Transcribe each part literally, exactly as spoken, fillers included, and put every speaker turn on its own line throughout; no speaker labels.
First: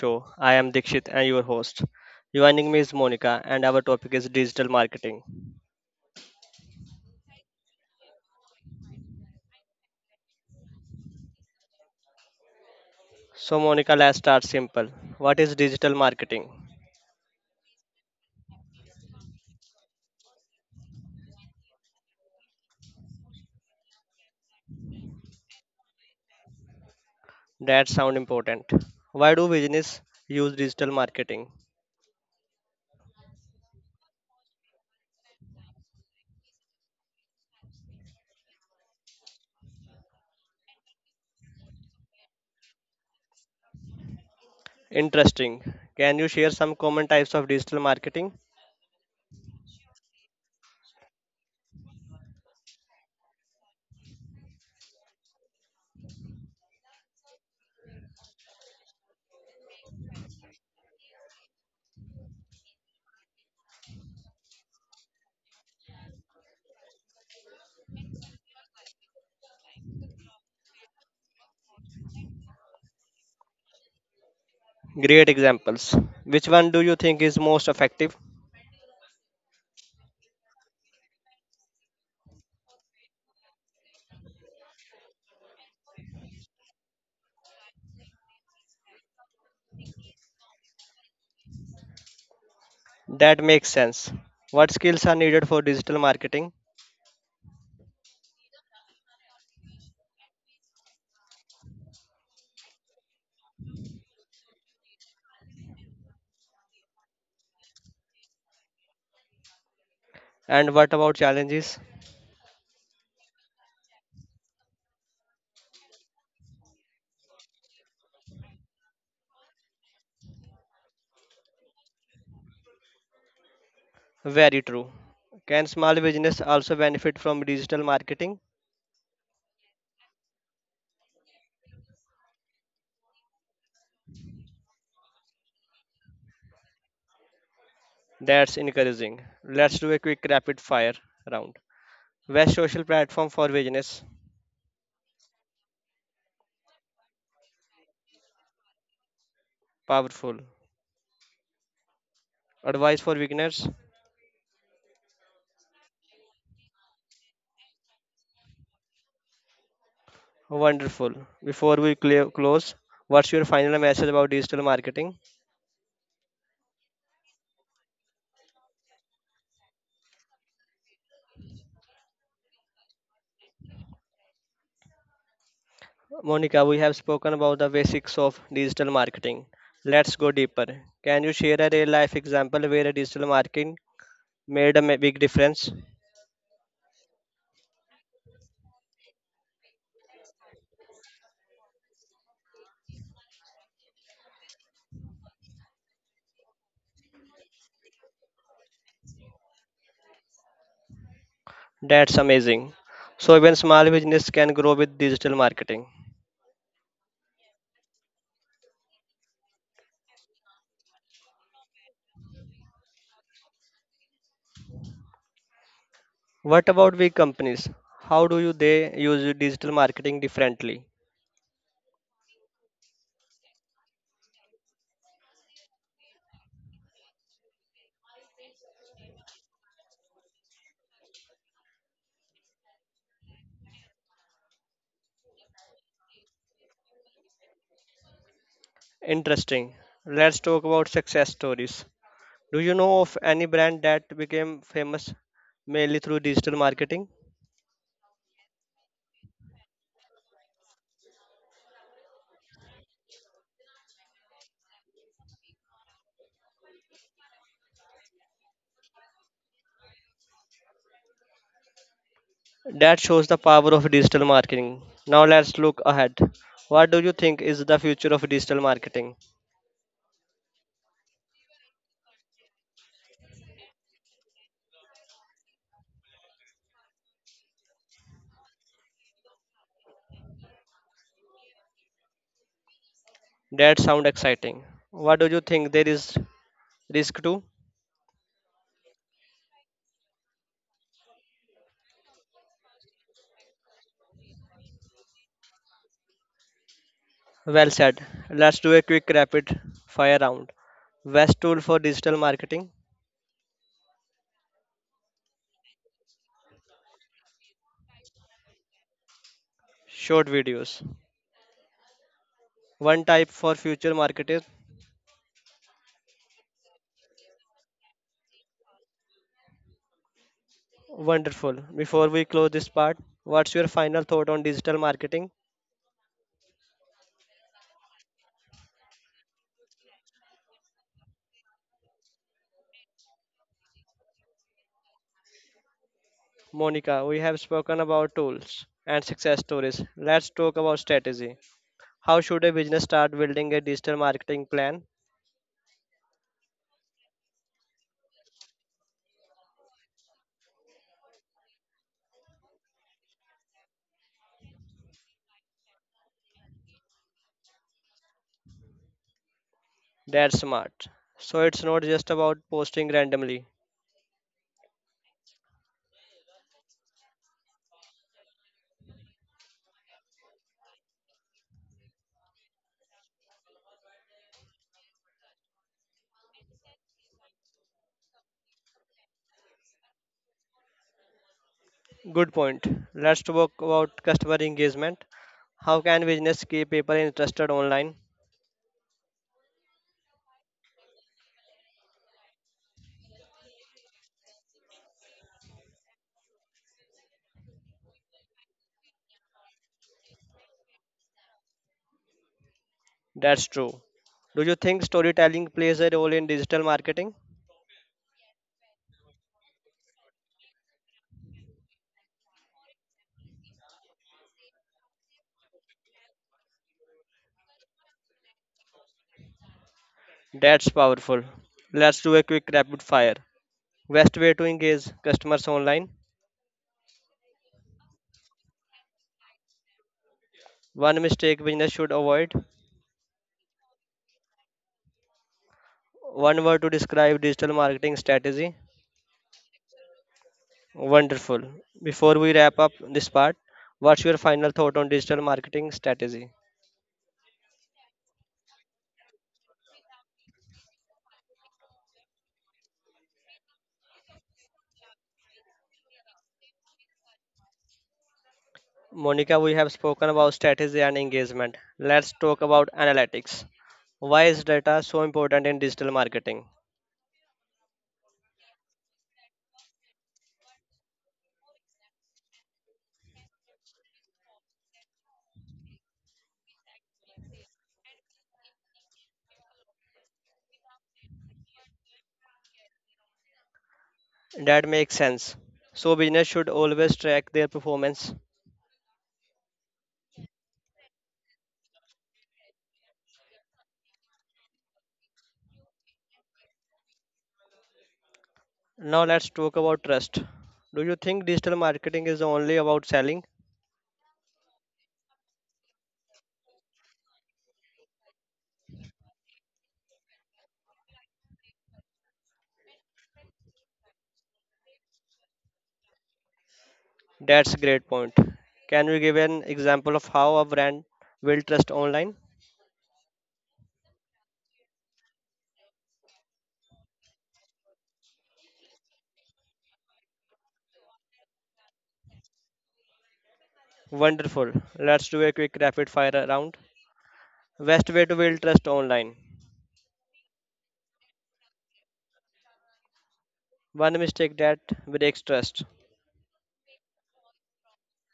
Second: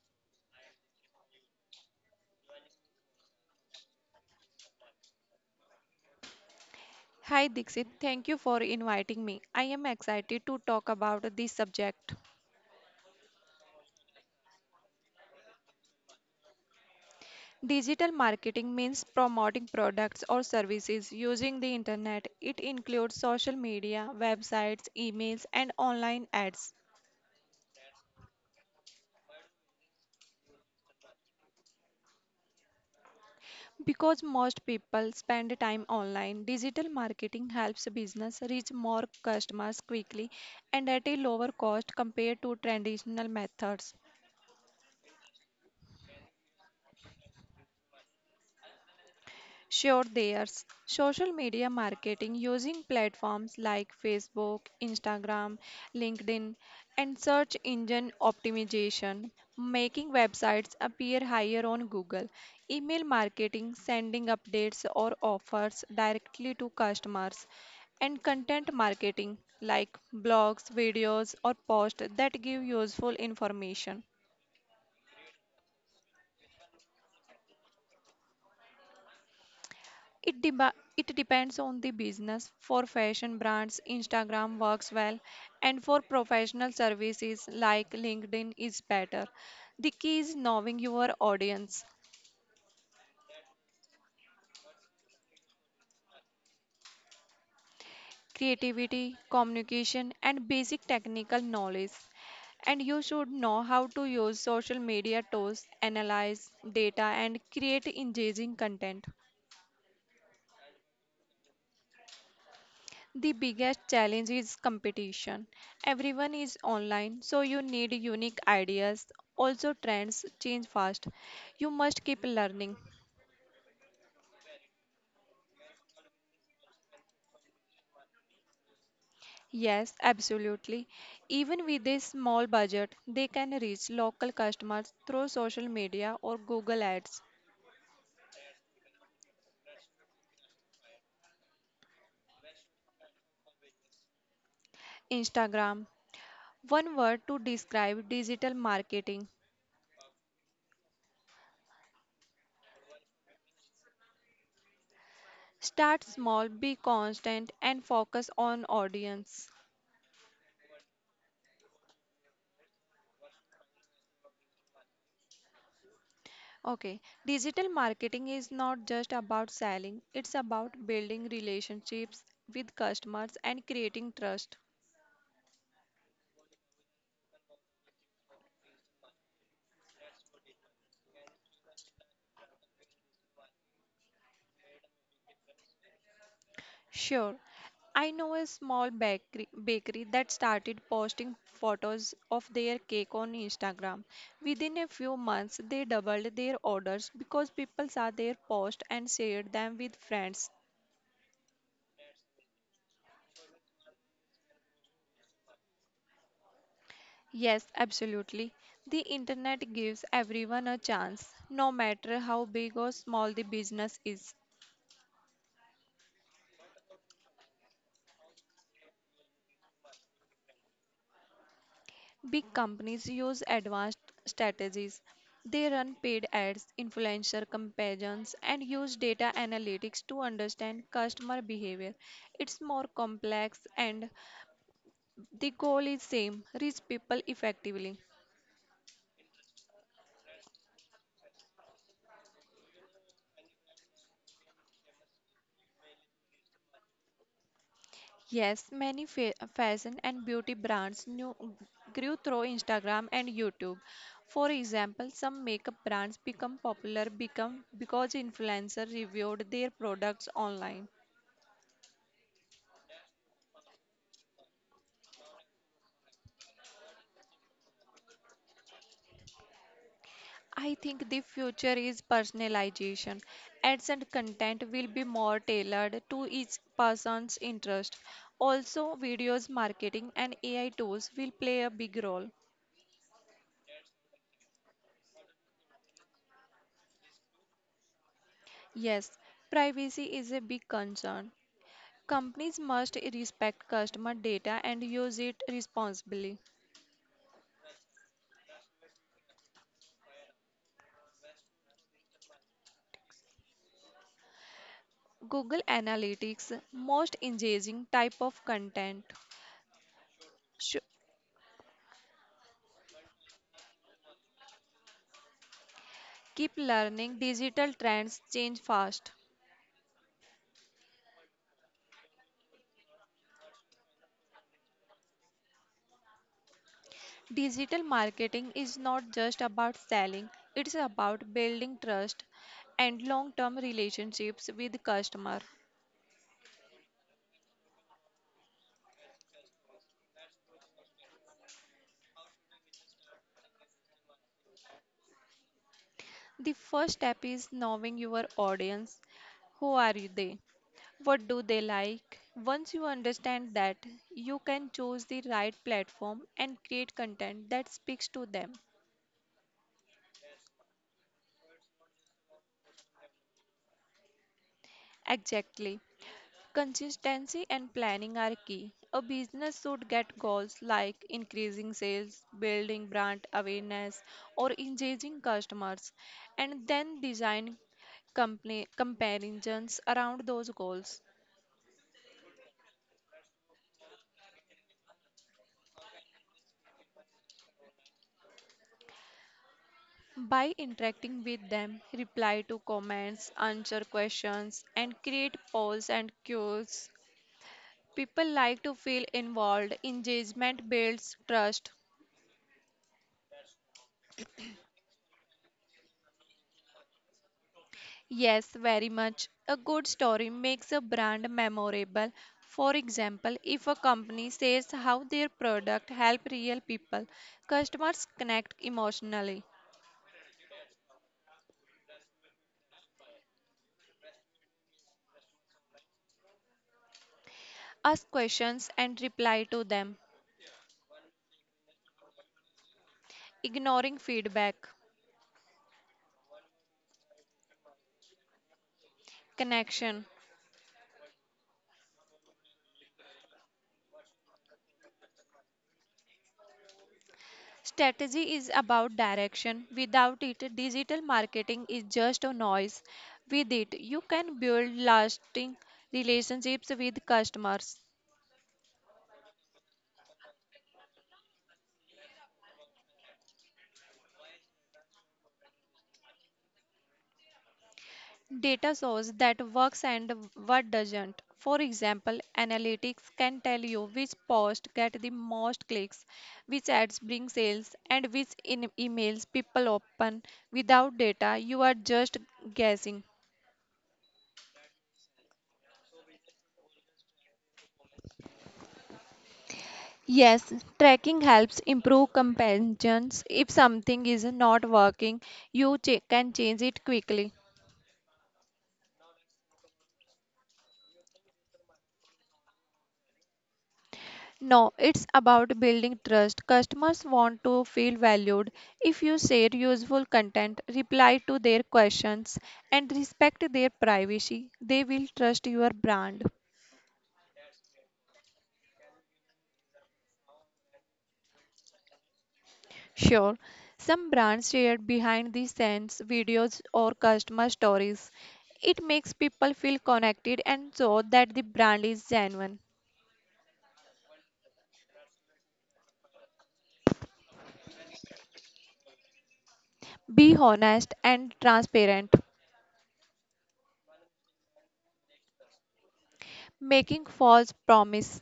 show. I am Dikshit and your host. Joining me is Monica and our topic is digital marketing.
Hi Dixit, thank you for inviting me. I am excited to talk about this subject.
So Monica, let's start simple. What is digital marketing?
Digital marketing means promoting products or services using the internet. It includes social media, websites, emails, and online ads.
That sound important. Why do business use digital marketing?
Because most people spend time online, digital marketing helps business reach more customers quickly and at a lower cost compared to traditional methods.
Interesting. Can you share some common types of digital marketing?
Sure, there's social media marketing using platforms like Facebook, Instagram, LinkedIn, and search engine optimization, making websites appear higher on Google, email marketing, sending updates or offers directly to customers, and content marketing like blogs, videos, or posts that give useful information.
Great examples. Which one do you think is most effective?
It, deba it depends on the business. For fashion brands, Instagram works well, and for professional services like LinkedIn is better. The key is knowing your audience,
That makes sense. What skills are needed for digital marketing?
creativity, communication, and basic technical knowledge. And you should know how to use social media tools, analyze data, and create engaging content.
And what about challenges?
The biggest challenge is competition. Everyone is online, so you need unique ideas. Also, trends change fast. You must keep learning.
Very true. Can small business also benefit from digital marketing?
Yes, absolutely. Even with a small budget, they can reach local customers through social media or Google Ads.
That's encouraging. Let's do a quick rapid fire round. Best social platform for business?
Instagram. One word to describe digital marketing.
Powerful. Advice for beginners?
Start small, be constant, and focus on audience.
Wonderful. Before we cl- close, what's your final message about digital marketing?
Okay, digital marketing is not just about selling, it's about building relationships with customers and creating trust.
Monica, we have spoken about the basics of digital marketing. Let's go deeper. Can you share a real life example where a digital marketing made a ma- big difference?
Sure, I know a small bakery, bakery that started posting photos of their cake on Instagram. Within a few months, they doubled their orders because people saw their post and shared them with friends.
That's amazing. So even small business can grow with digital marketing.
Yes, absolutely. The internet gives everyone a chance, no matter how big or small the business is.
What about big companies? How do you they use digital marketing differently?
Big companies use advanced strategies. They run paid ads, influencer comparisons, and use data analytics to understand customer behavior. It's more complex and the goal is same, reach people effectively.
Interesting. Let's talk about success stories. Do you know of any brand that became famous mainly through digital marketing?
Yes, many fa- fashion and beauty brands knew, grew through Instagram and YouTube. For example, some makeup brands become popular become because influencers reviewed their products online.
That shows the power of digital marketing. Now let's look ahead. What do you think is the future of digital marketing?
I think the future is personalization. Ads and content will be more tailored to each person's interest. Also, videos, marketing, and A I tools will play a big role.
That sound exciting. What do you think there is risk to?
Yes, privacy is a big concern. Companies must respect customer data and use it responsibly.
Well said. Let's do a quick rapid fire round. Best tool for digital marketing?
Google Analytics, most engaging type of content.
Short
Sh-
videos. One type for future marketers?
Keep learning, digital trends change fast.
Wonderful. Before we close this part, what's your final thought on digital marketing?
Digital marketing is not just about selling, it's about building trust and long-term relationships with customer.
Monica, we have spoken about tools and success stories. Let's talk about strategy. How should a business start building a digital marketing plan
The first step is knowing your audience. Who are they? What do they like? Once you understand that, you can choose the right platform and create content that speaks to them.
that's smart? So it's not just about posting randomly.
Exactly. Consistency and planning are key. A business should get goals like increasing sales, building brand awareness, or engaging customers, and then design company comparisons around those goals.
Good point. Let's talk about customer engagement. How can business keep people interested online?
By interacting with them, reply to comments, answer questions, and create polls and cues. People like to feel involved. Engagement builds trust.
That's true. Do you think storytelling plays a role in digital marketing?
Yes, very much. A good story makes a brand memorable. For example, if a company says how their product help real people, customers connect emotionally,
That's powerful. Let's do a quick rapid fire. Best way to engage customers online.
ask questions and reply to them,
One mistake business should avoid.
ignoring feedback.
One word to describe digital marketing strategy.
Connection.
Wonderful. Before we wrap up this part, what's your final thought on digital marketing strategy?
Strategy is about direction. Without it, digital marketing is just a noise. With it, you can build lasting relationships with customers.
Monica, we have spoken about strategy and engagement. Let's talk about analytics. Why is data so important in digital marketing?
Data shows that works and what doesn't. For example, analytics can tell you which post get the most clicks, which ads bring sales, and which in emails people open. Without data, you are just guessing.
That makes sense. So, business should always track their performance.
Yes, tracking helps improve comparisons. If something is not working, you ch- can change it quickly.
Now, let's talk about trust. Do you think digital marketing is only about selling?
No, it's about building trust. Customers want to feel valued. If you share useful content, reply to their questions, and respect their privacy, they will trust your brand.
That's a great point. Can you give an example of how a brand build trust online?
Sure, some brands share behind the scenes videos or customer stories. It makes people feel connected and show that the brand is genuine.
Wonderful. Let's do a quick rapid fire round. Best way to build trust online.
Be honest and transparent.
One mistake that breaks trust.
Making false promise.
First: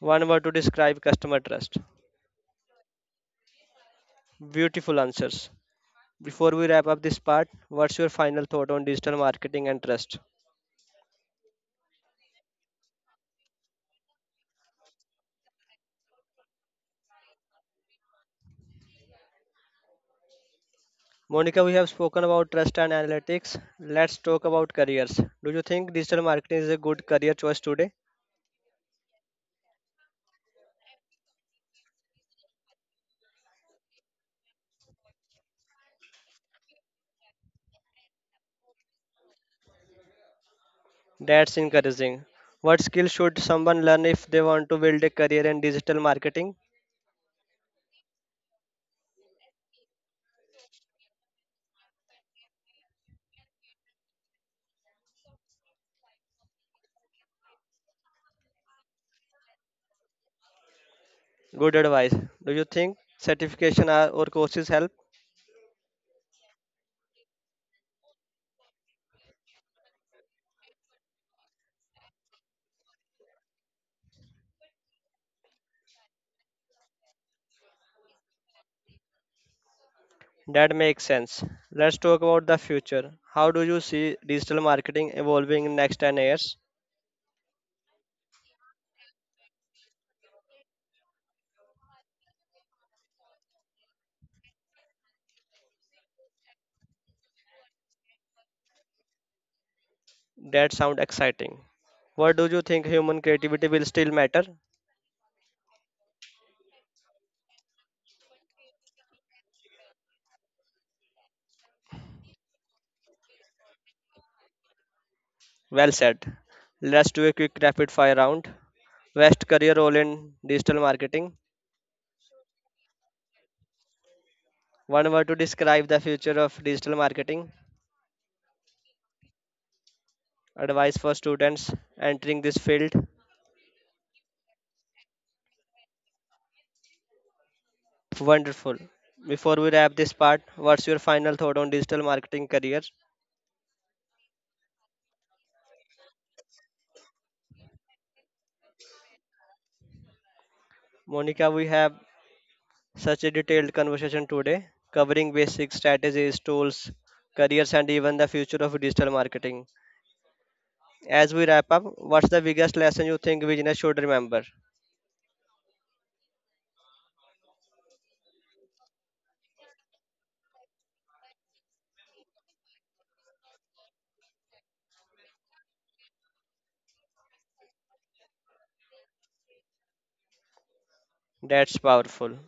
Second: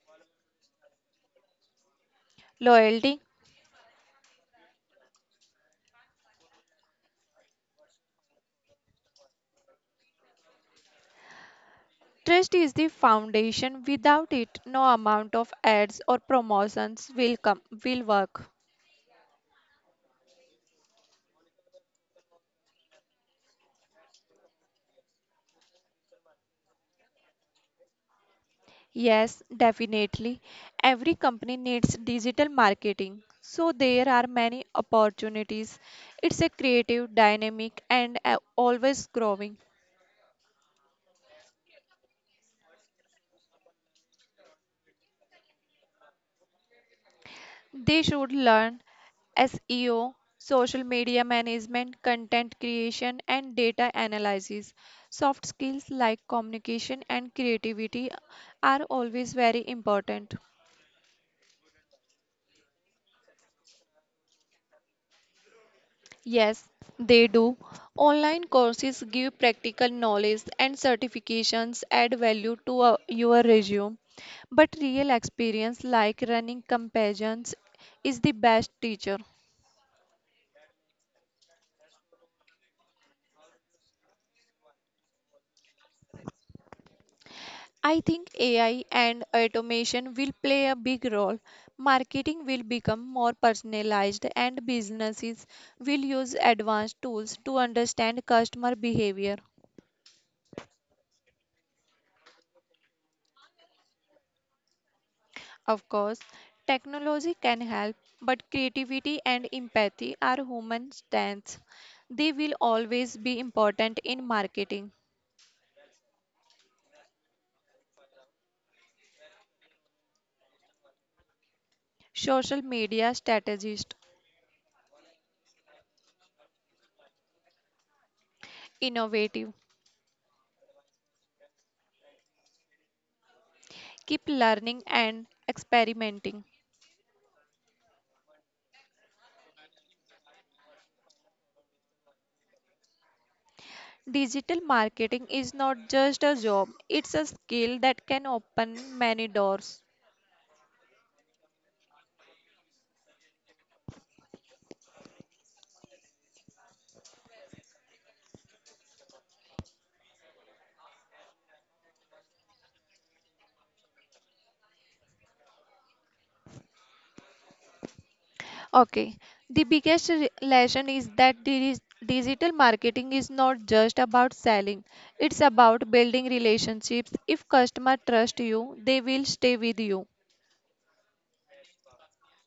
One word to describe customer trust.
Loyalty.
Beautiful answers. Before we wrap up this part, what's your final thought on digital marketing and trust?
Trust is the foundation. Without it, no amount of ads or promotions will come will work.
Monica, we have spoken about trust and analytics. Let's talk about careers. Do you think digital marketing is a good career choice today?
Yes, definitely. Every company needs digital marketing. So there are many opportunities. It's a creative, dynamic and a- always growing.
That's encouraging. What skills should someone learn if they want to build a career in digital marketing?
They should learn S E O, social media management, content creation, and data analysis. Soft skills like communication and creativity are always very important.
Good advice. Do you think certification are- or courses help?
Yes, they do. Online courses give practical knowledge and certifications add value to uh, your resume. But real experience like running comparisons is the best teacher.
That makes sense. Let's talk about the future. How do you see digital marketing evolving in next ten years?
I think A I and automation will play a big role. Marketing will become more personalized, and businesses will use advanced tools to understand customer behavior.
That sounds exciting. What do you think human creativity will still matter?
Of course, technology can help, but creativity and empathy are human strengths. They will always be important in marketing.
Well said. Let's do a quick rapid fire round. Best career role in digital marketing.
Social media strategist,
One word to describe the future of digital marketing.
innovative,
Advice for students entering this field.
keep learning and experimenting.
Wonderful. Before we wrap this part, what's your final thought on digital marketing career?
Digital marketing is not just a job, it's a skill that can open many doors.
Monica, we have such a detailed conversation today, covering basic strategies, tools, careers, and even the future of digital marketing. As we wrap up, what's the biggest lesson you think business should remember?
Okay, the biggest re- lesson is that di- digital marketing is not just about selling, it's about building relationships. If customer trust you, they will stay with you.
That's powerful.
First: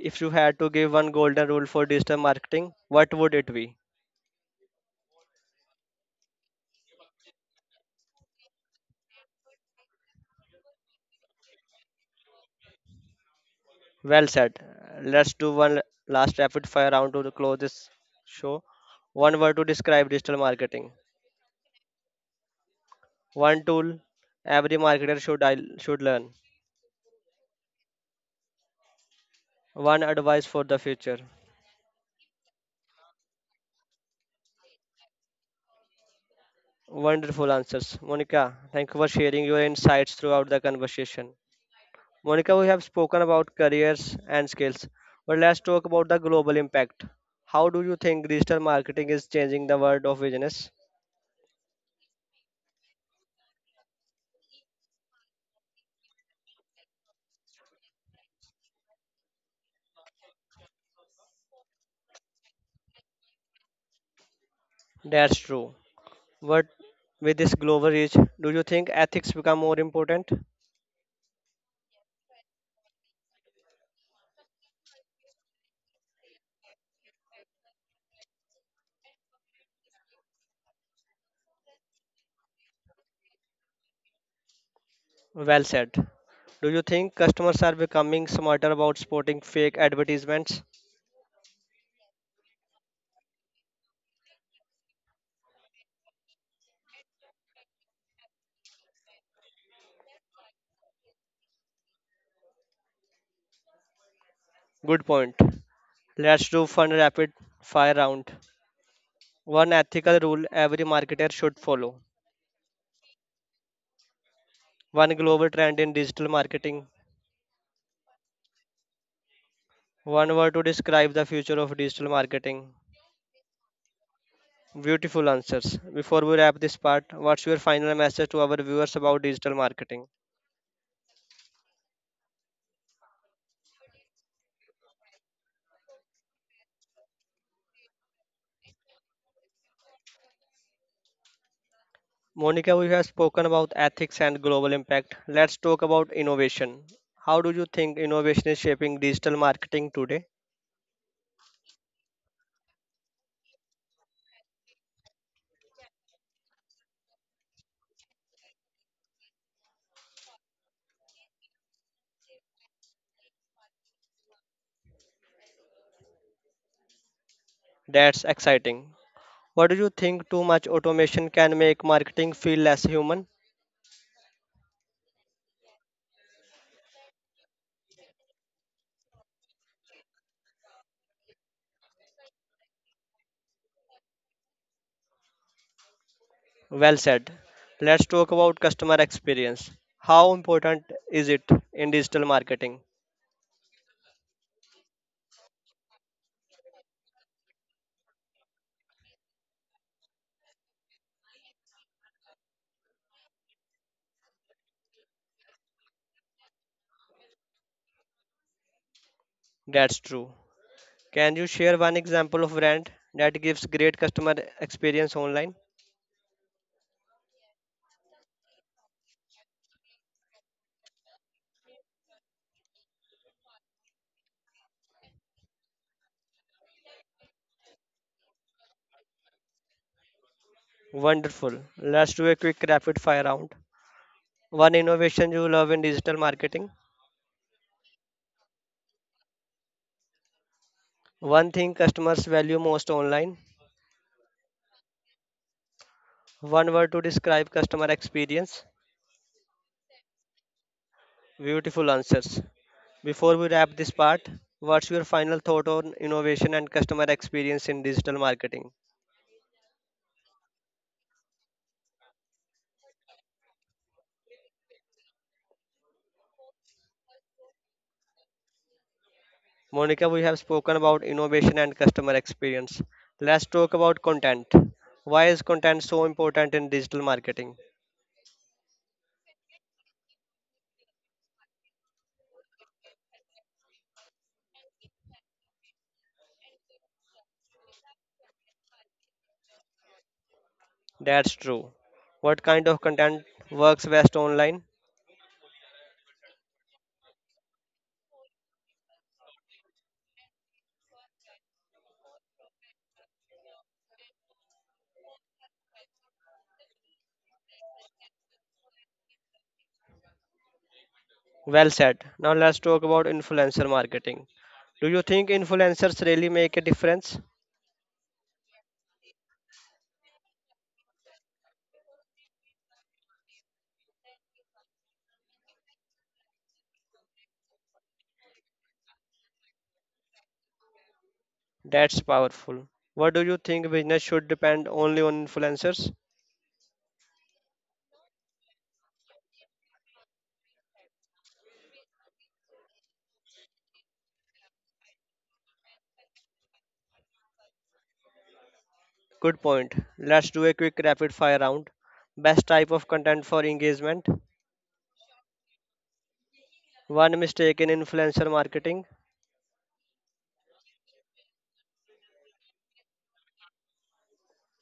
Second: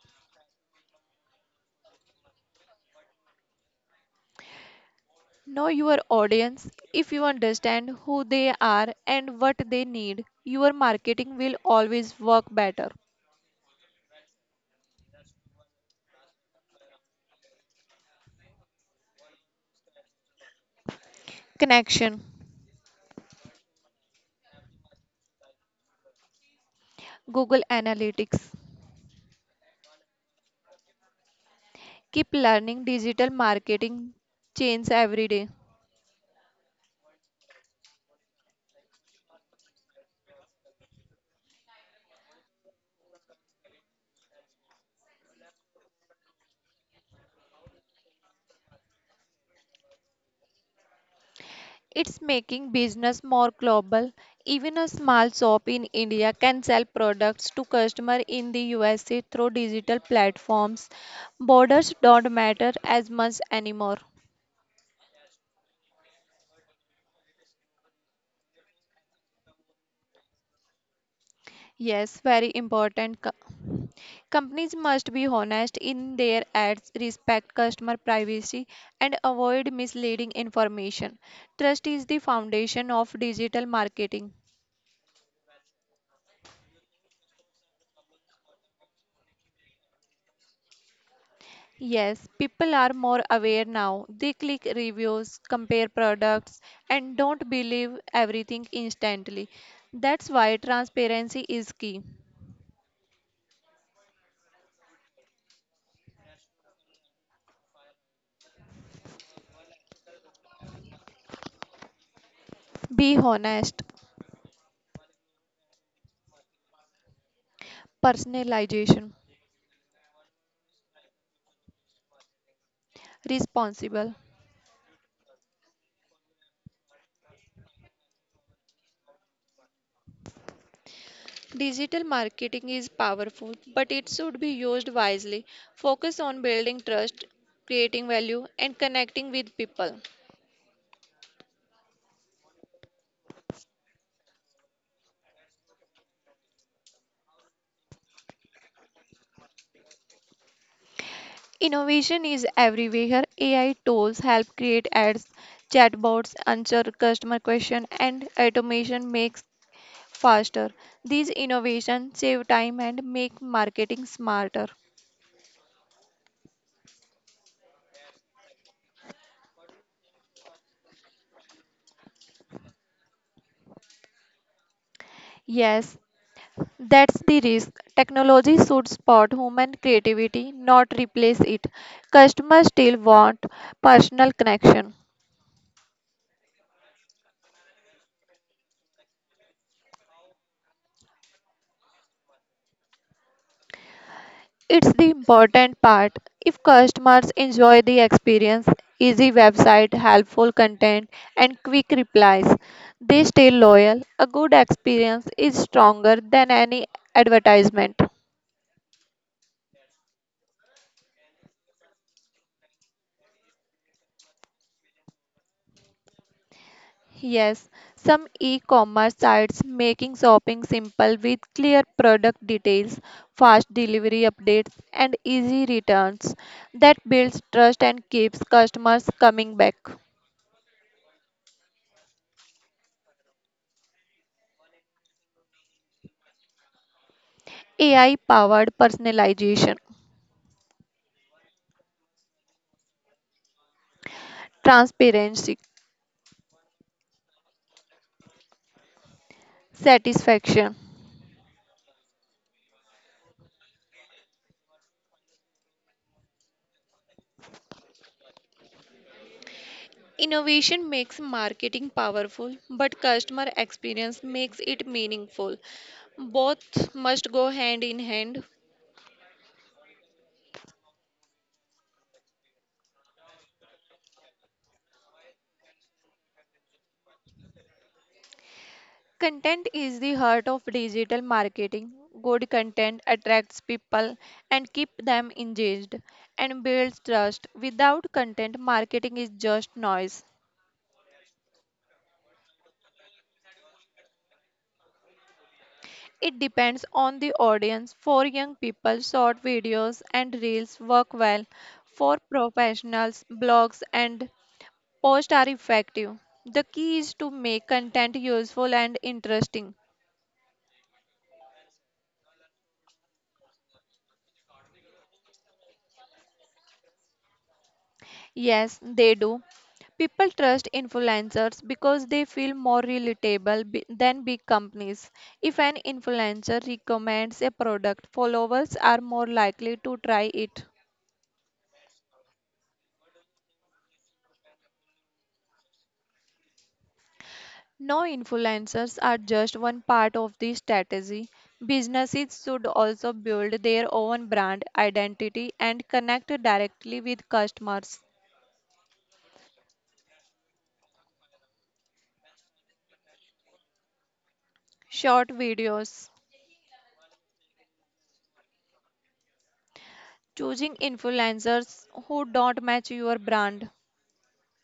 If you had to give one golden rule for digital marketing, what would it be?
Know your audience. If you understand who they are and what they need, your marketing will always work better.
Well said. Let's do one last rapid fire round to close this show. One word to describe digital marketing.
Connection.
One tool every marketer should should learn.
Google Analytics.
One advice for the future.
Keep learning digital marketing change every day.
Wonderful answers, Monica. Thank you for sharing your insights throughout the conversation. Monica, we have spoken about careers and skills, but let's talk about the global impact. How do you think digital marketing is changing the world of business?
It's making business more global. Even a small shop in India can sell products to customers in the U S A through digital platforms. Borders don't matter as much anymore.
That's true. But with this global reach, do you think ethics become more important?
Yes, very important. Co- Companies must be honest in their ads, respect customer privacy, and avoid misleading information. Trust is the foundation of digital marketing.
Well said. Do you think customers are becoming smarter about spotting fake advertisements?
Yes, people are more aware now. They click reviews, compare products, and don't believe everything instantly. That's why transparency is key.
Good point. Let's do fun rapid fire round. One ethical rule every marketer should follow,
Be honest,
one global trend in digital marketing,
personalization,
one word to describe the future of digital marketing.
responsible.
Beautiful answers. Before we wrap this part, what's your final message to our viewers about digital marketing?
Digital marketing is powerful, but it should be used wisely. Focus on building trust, creating value, and connecting with people.
Monica, we have spoken about ethics and global impact. Let's talk about innovation. How do you think innovation is shaping digital marketing today?
Innovation is everywhere. A I tools help create ads, chatbots answer customer questions, and automation makes faster. These innovations save time and make marketing smarter.
That's exciting. What do you think too much automation can make marketing feel less human?
Yes, that's the risk. Technology should support human creativity, not replace it. Customers still want personal connection.
Well said. Let's talk about customer experience. How important is it in digital marketing?
It's the important part. If customers enjoy the experience, easy website, helpful content, and quick replies, they stay loyal. A good experience is stronger than any advertisement.
That's true. Can you share one example of brand that gives great customer experience online?
Yes, some e-commerce sites making shopping simple with clear product details, fast delivery updates, and easy returns. That builds trust and keeps customers coming back.
Wonderful. Let's do a quick rapid fire round. One innovation you love in digital marketing.
A I powered personalization.
One thing customers value most online.
Transparency,
One word to describe customer experience.
satisfaction.
Beautiful answers. Before we wrap this part, what's your final thought on innovation and customer experience in digital marketing?
Innovation makes marketing powerful, but customer experience makes it meaningful. Both must go hand in hand.
Monica, we have spoken about innovation and customer experience. Let's talk about content. Why is content so important in digital marketing?
Content is the heart of digital marketing. Good content attracts people and keep them engaged and builds trust. Without content, marketing is just noise.
That's true. What kind of content works best online?
It depends on the audience. For young people, short videos and reels work well. For professionals, blogs and posts are effective. The key is to make content useful and interesting.
Well said. Now let's talk about influencer marketing. Do you think influencers really make a difference?
Yes, they do. People trust influencers because they feel more relatable b- than big companies. If an influencer recommends a product, followers are more likely to try it.
That's powerful. What do you think business should depend only on influencers?
No, influencers are just one part of the strategy. Businesses should also build their own brand identity and connect directly with customers.
Good point. Let's do a quick rapid fire round. Best type of content for engagement?
Short videos.
One mistake in influencer marketing.
Choosing influencers who don't match your brand.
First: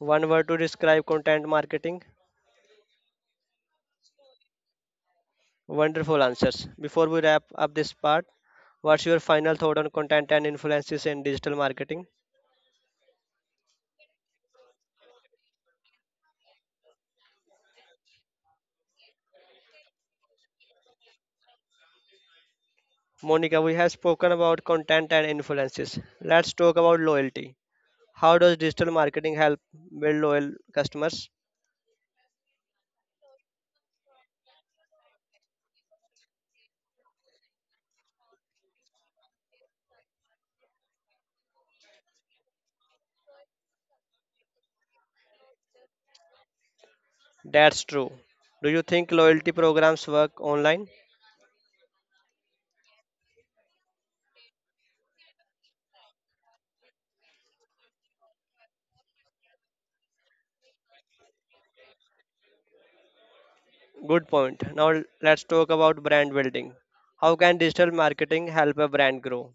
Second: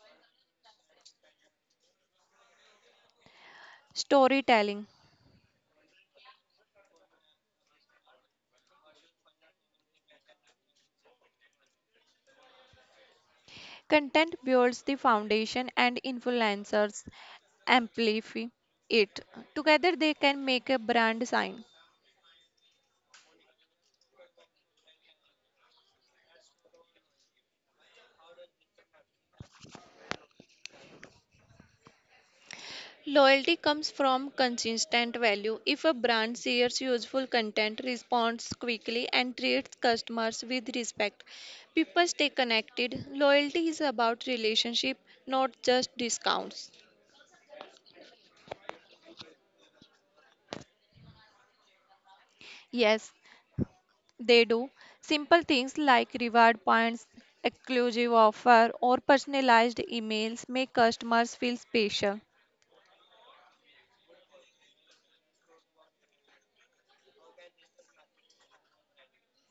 One word to describe content marketing.
Storytelling.
Wonderful answers. Before we wrap up this part, what's your final thought on content and influences in digital marketing?
Content builds the foundation and influencers amplify it. Together they can make a brand sign.
Monica, we have spoken about content and influences. Let's talk about loyalty. How does digital marketing help build loyal customers?
Loyalty comes from consistent value. If a brand shares useful content, responds quickly, and treats customers with respect, people stay connected. Loyalty is about relationship, not just discounts.
That's true. Do you think loyalty programs work online?
Yes, they do. Simple things like reward points, exclusive offer, or personalized emails make customers feel special.
Good point. Now let's talk about brand building. How can digital marketing help a brand grow?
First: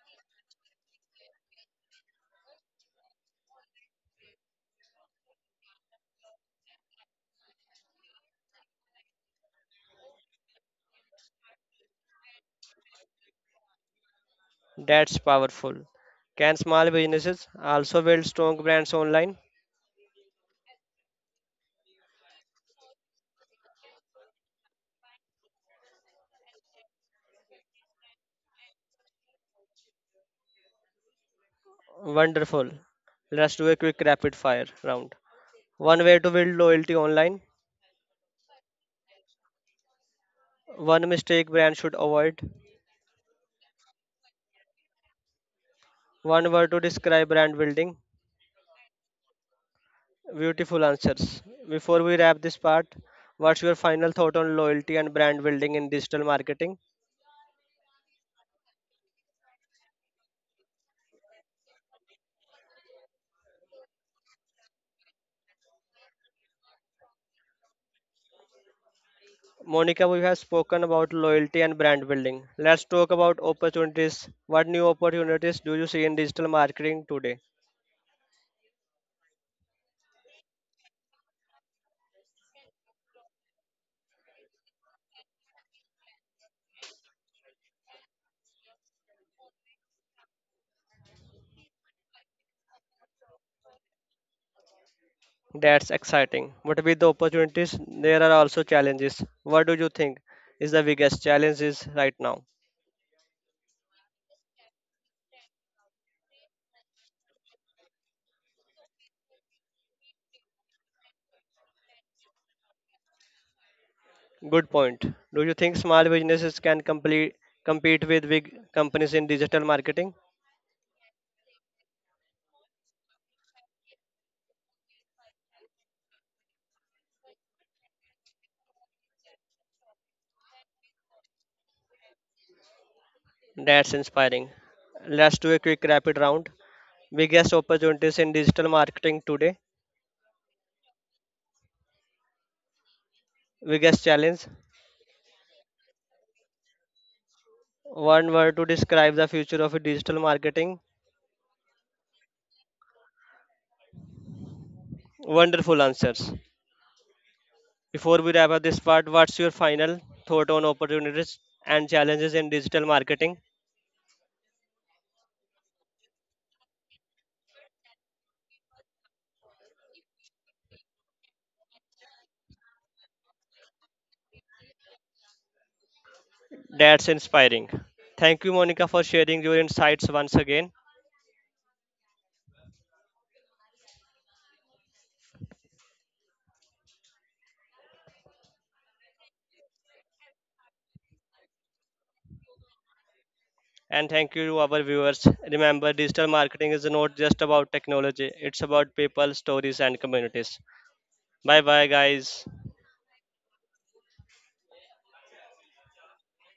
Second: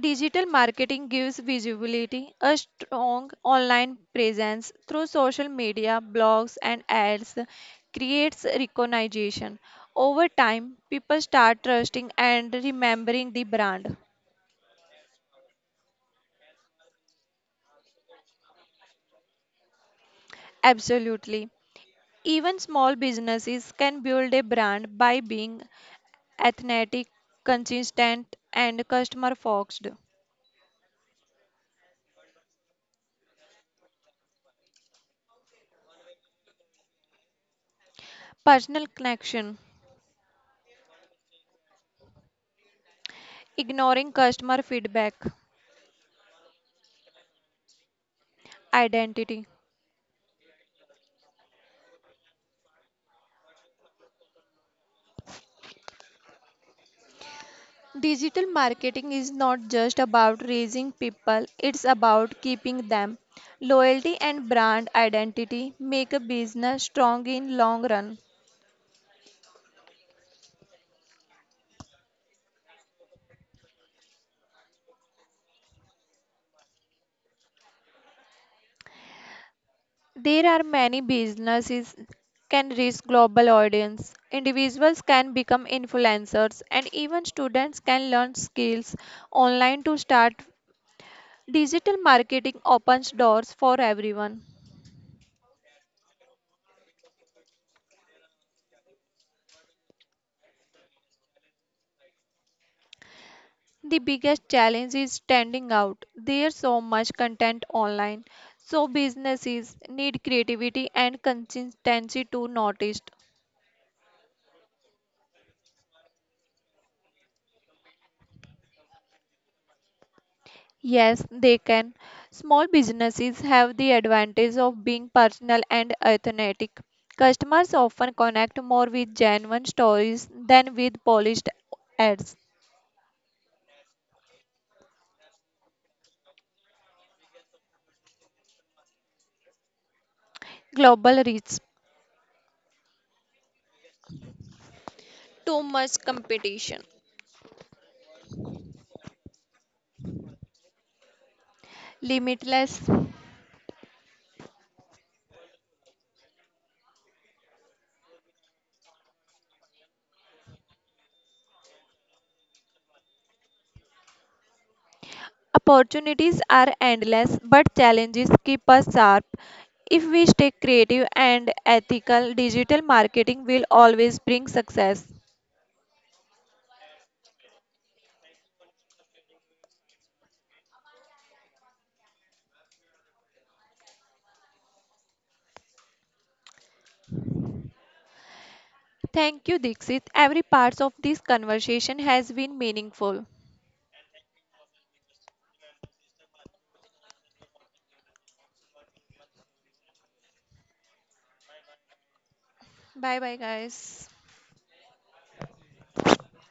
Digital marketing gives visibility, a strong online presence through social media, blogs, and ads creates recognition. Over time, people start trusting and remembering the brand.
That's powerful. Can small businesses also build strong brands online?
Absolutely. Even small businesses can build a brand by being athletic, consistent, and customer focused.
Wonderful. Let's do a quick rapid fire round. One way to build loyalty online.
Personal connection,
One mistake brand should avoid.
ignoring customer feedback,
One word to describe brand building.
identity.
Beautiful answers. Before we wrap this part, what's your final thought on loyalty and brand building in digital marketing?
Digital marketing is not just about raising people, it's about keeping them. Loyalty and brand identity make a business strong in long run.
Monica, we have spoken about loyalty and brand building. Let's talk about opportunities. What new opportunities do you see in digital marketing today?
There are many businesses can reach global audience. Individuals can become influencers and even students can learn skills online to start. Digital marketing opens doors for everyone.
That's exciting. But with the opportunities, there are also challenges. What do you think is the biggest challenges right now?
The biggest challenge is standing out. There's so much content online, so businesses need creativity and consistency to notice.
Good point. Do you think small businesses can complete, compete with big companies in digital marketing?
Yes, they can. Small businesses have the advantage of being personal and authentic. Customers often connect more with genuine stories than with polished ads.
That's inspiring. Let's do a quick rapid round. Biggest opportunities in digital marketing today.
Global reach,
Biggest challenge.
too much competition.
One word to describe the future of digital marketing.
Limitless.
Wonderful answers. Before we wrap up this part, what's your final thought on opportunities and challenges in digital marketing?
Opportunities are endless, but challenges keep us sharp. If we stay creative and ethical, digital marketing will always bring success.
That's inspiring. Thank you, Monica, for sharing your insights once again.
Thank you, Dixit. Every part of this conversation has been meaningful.
And thank you to our viewers. Remember, digital marketing is not just about technology, it's about people, stories, and communities. Bye bye, guys.
Bye bye, guys.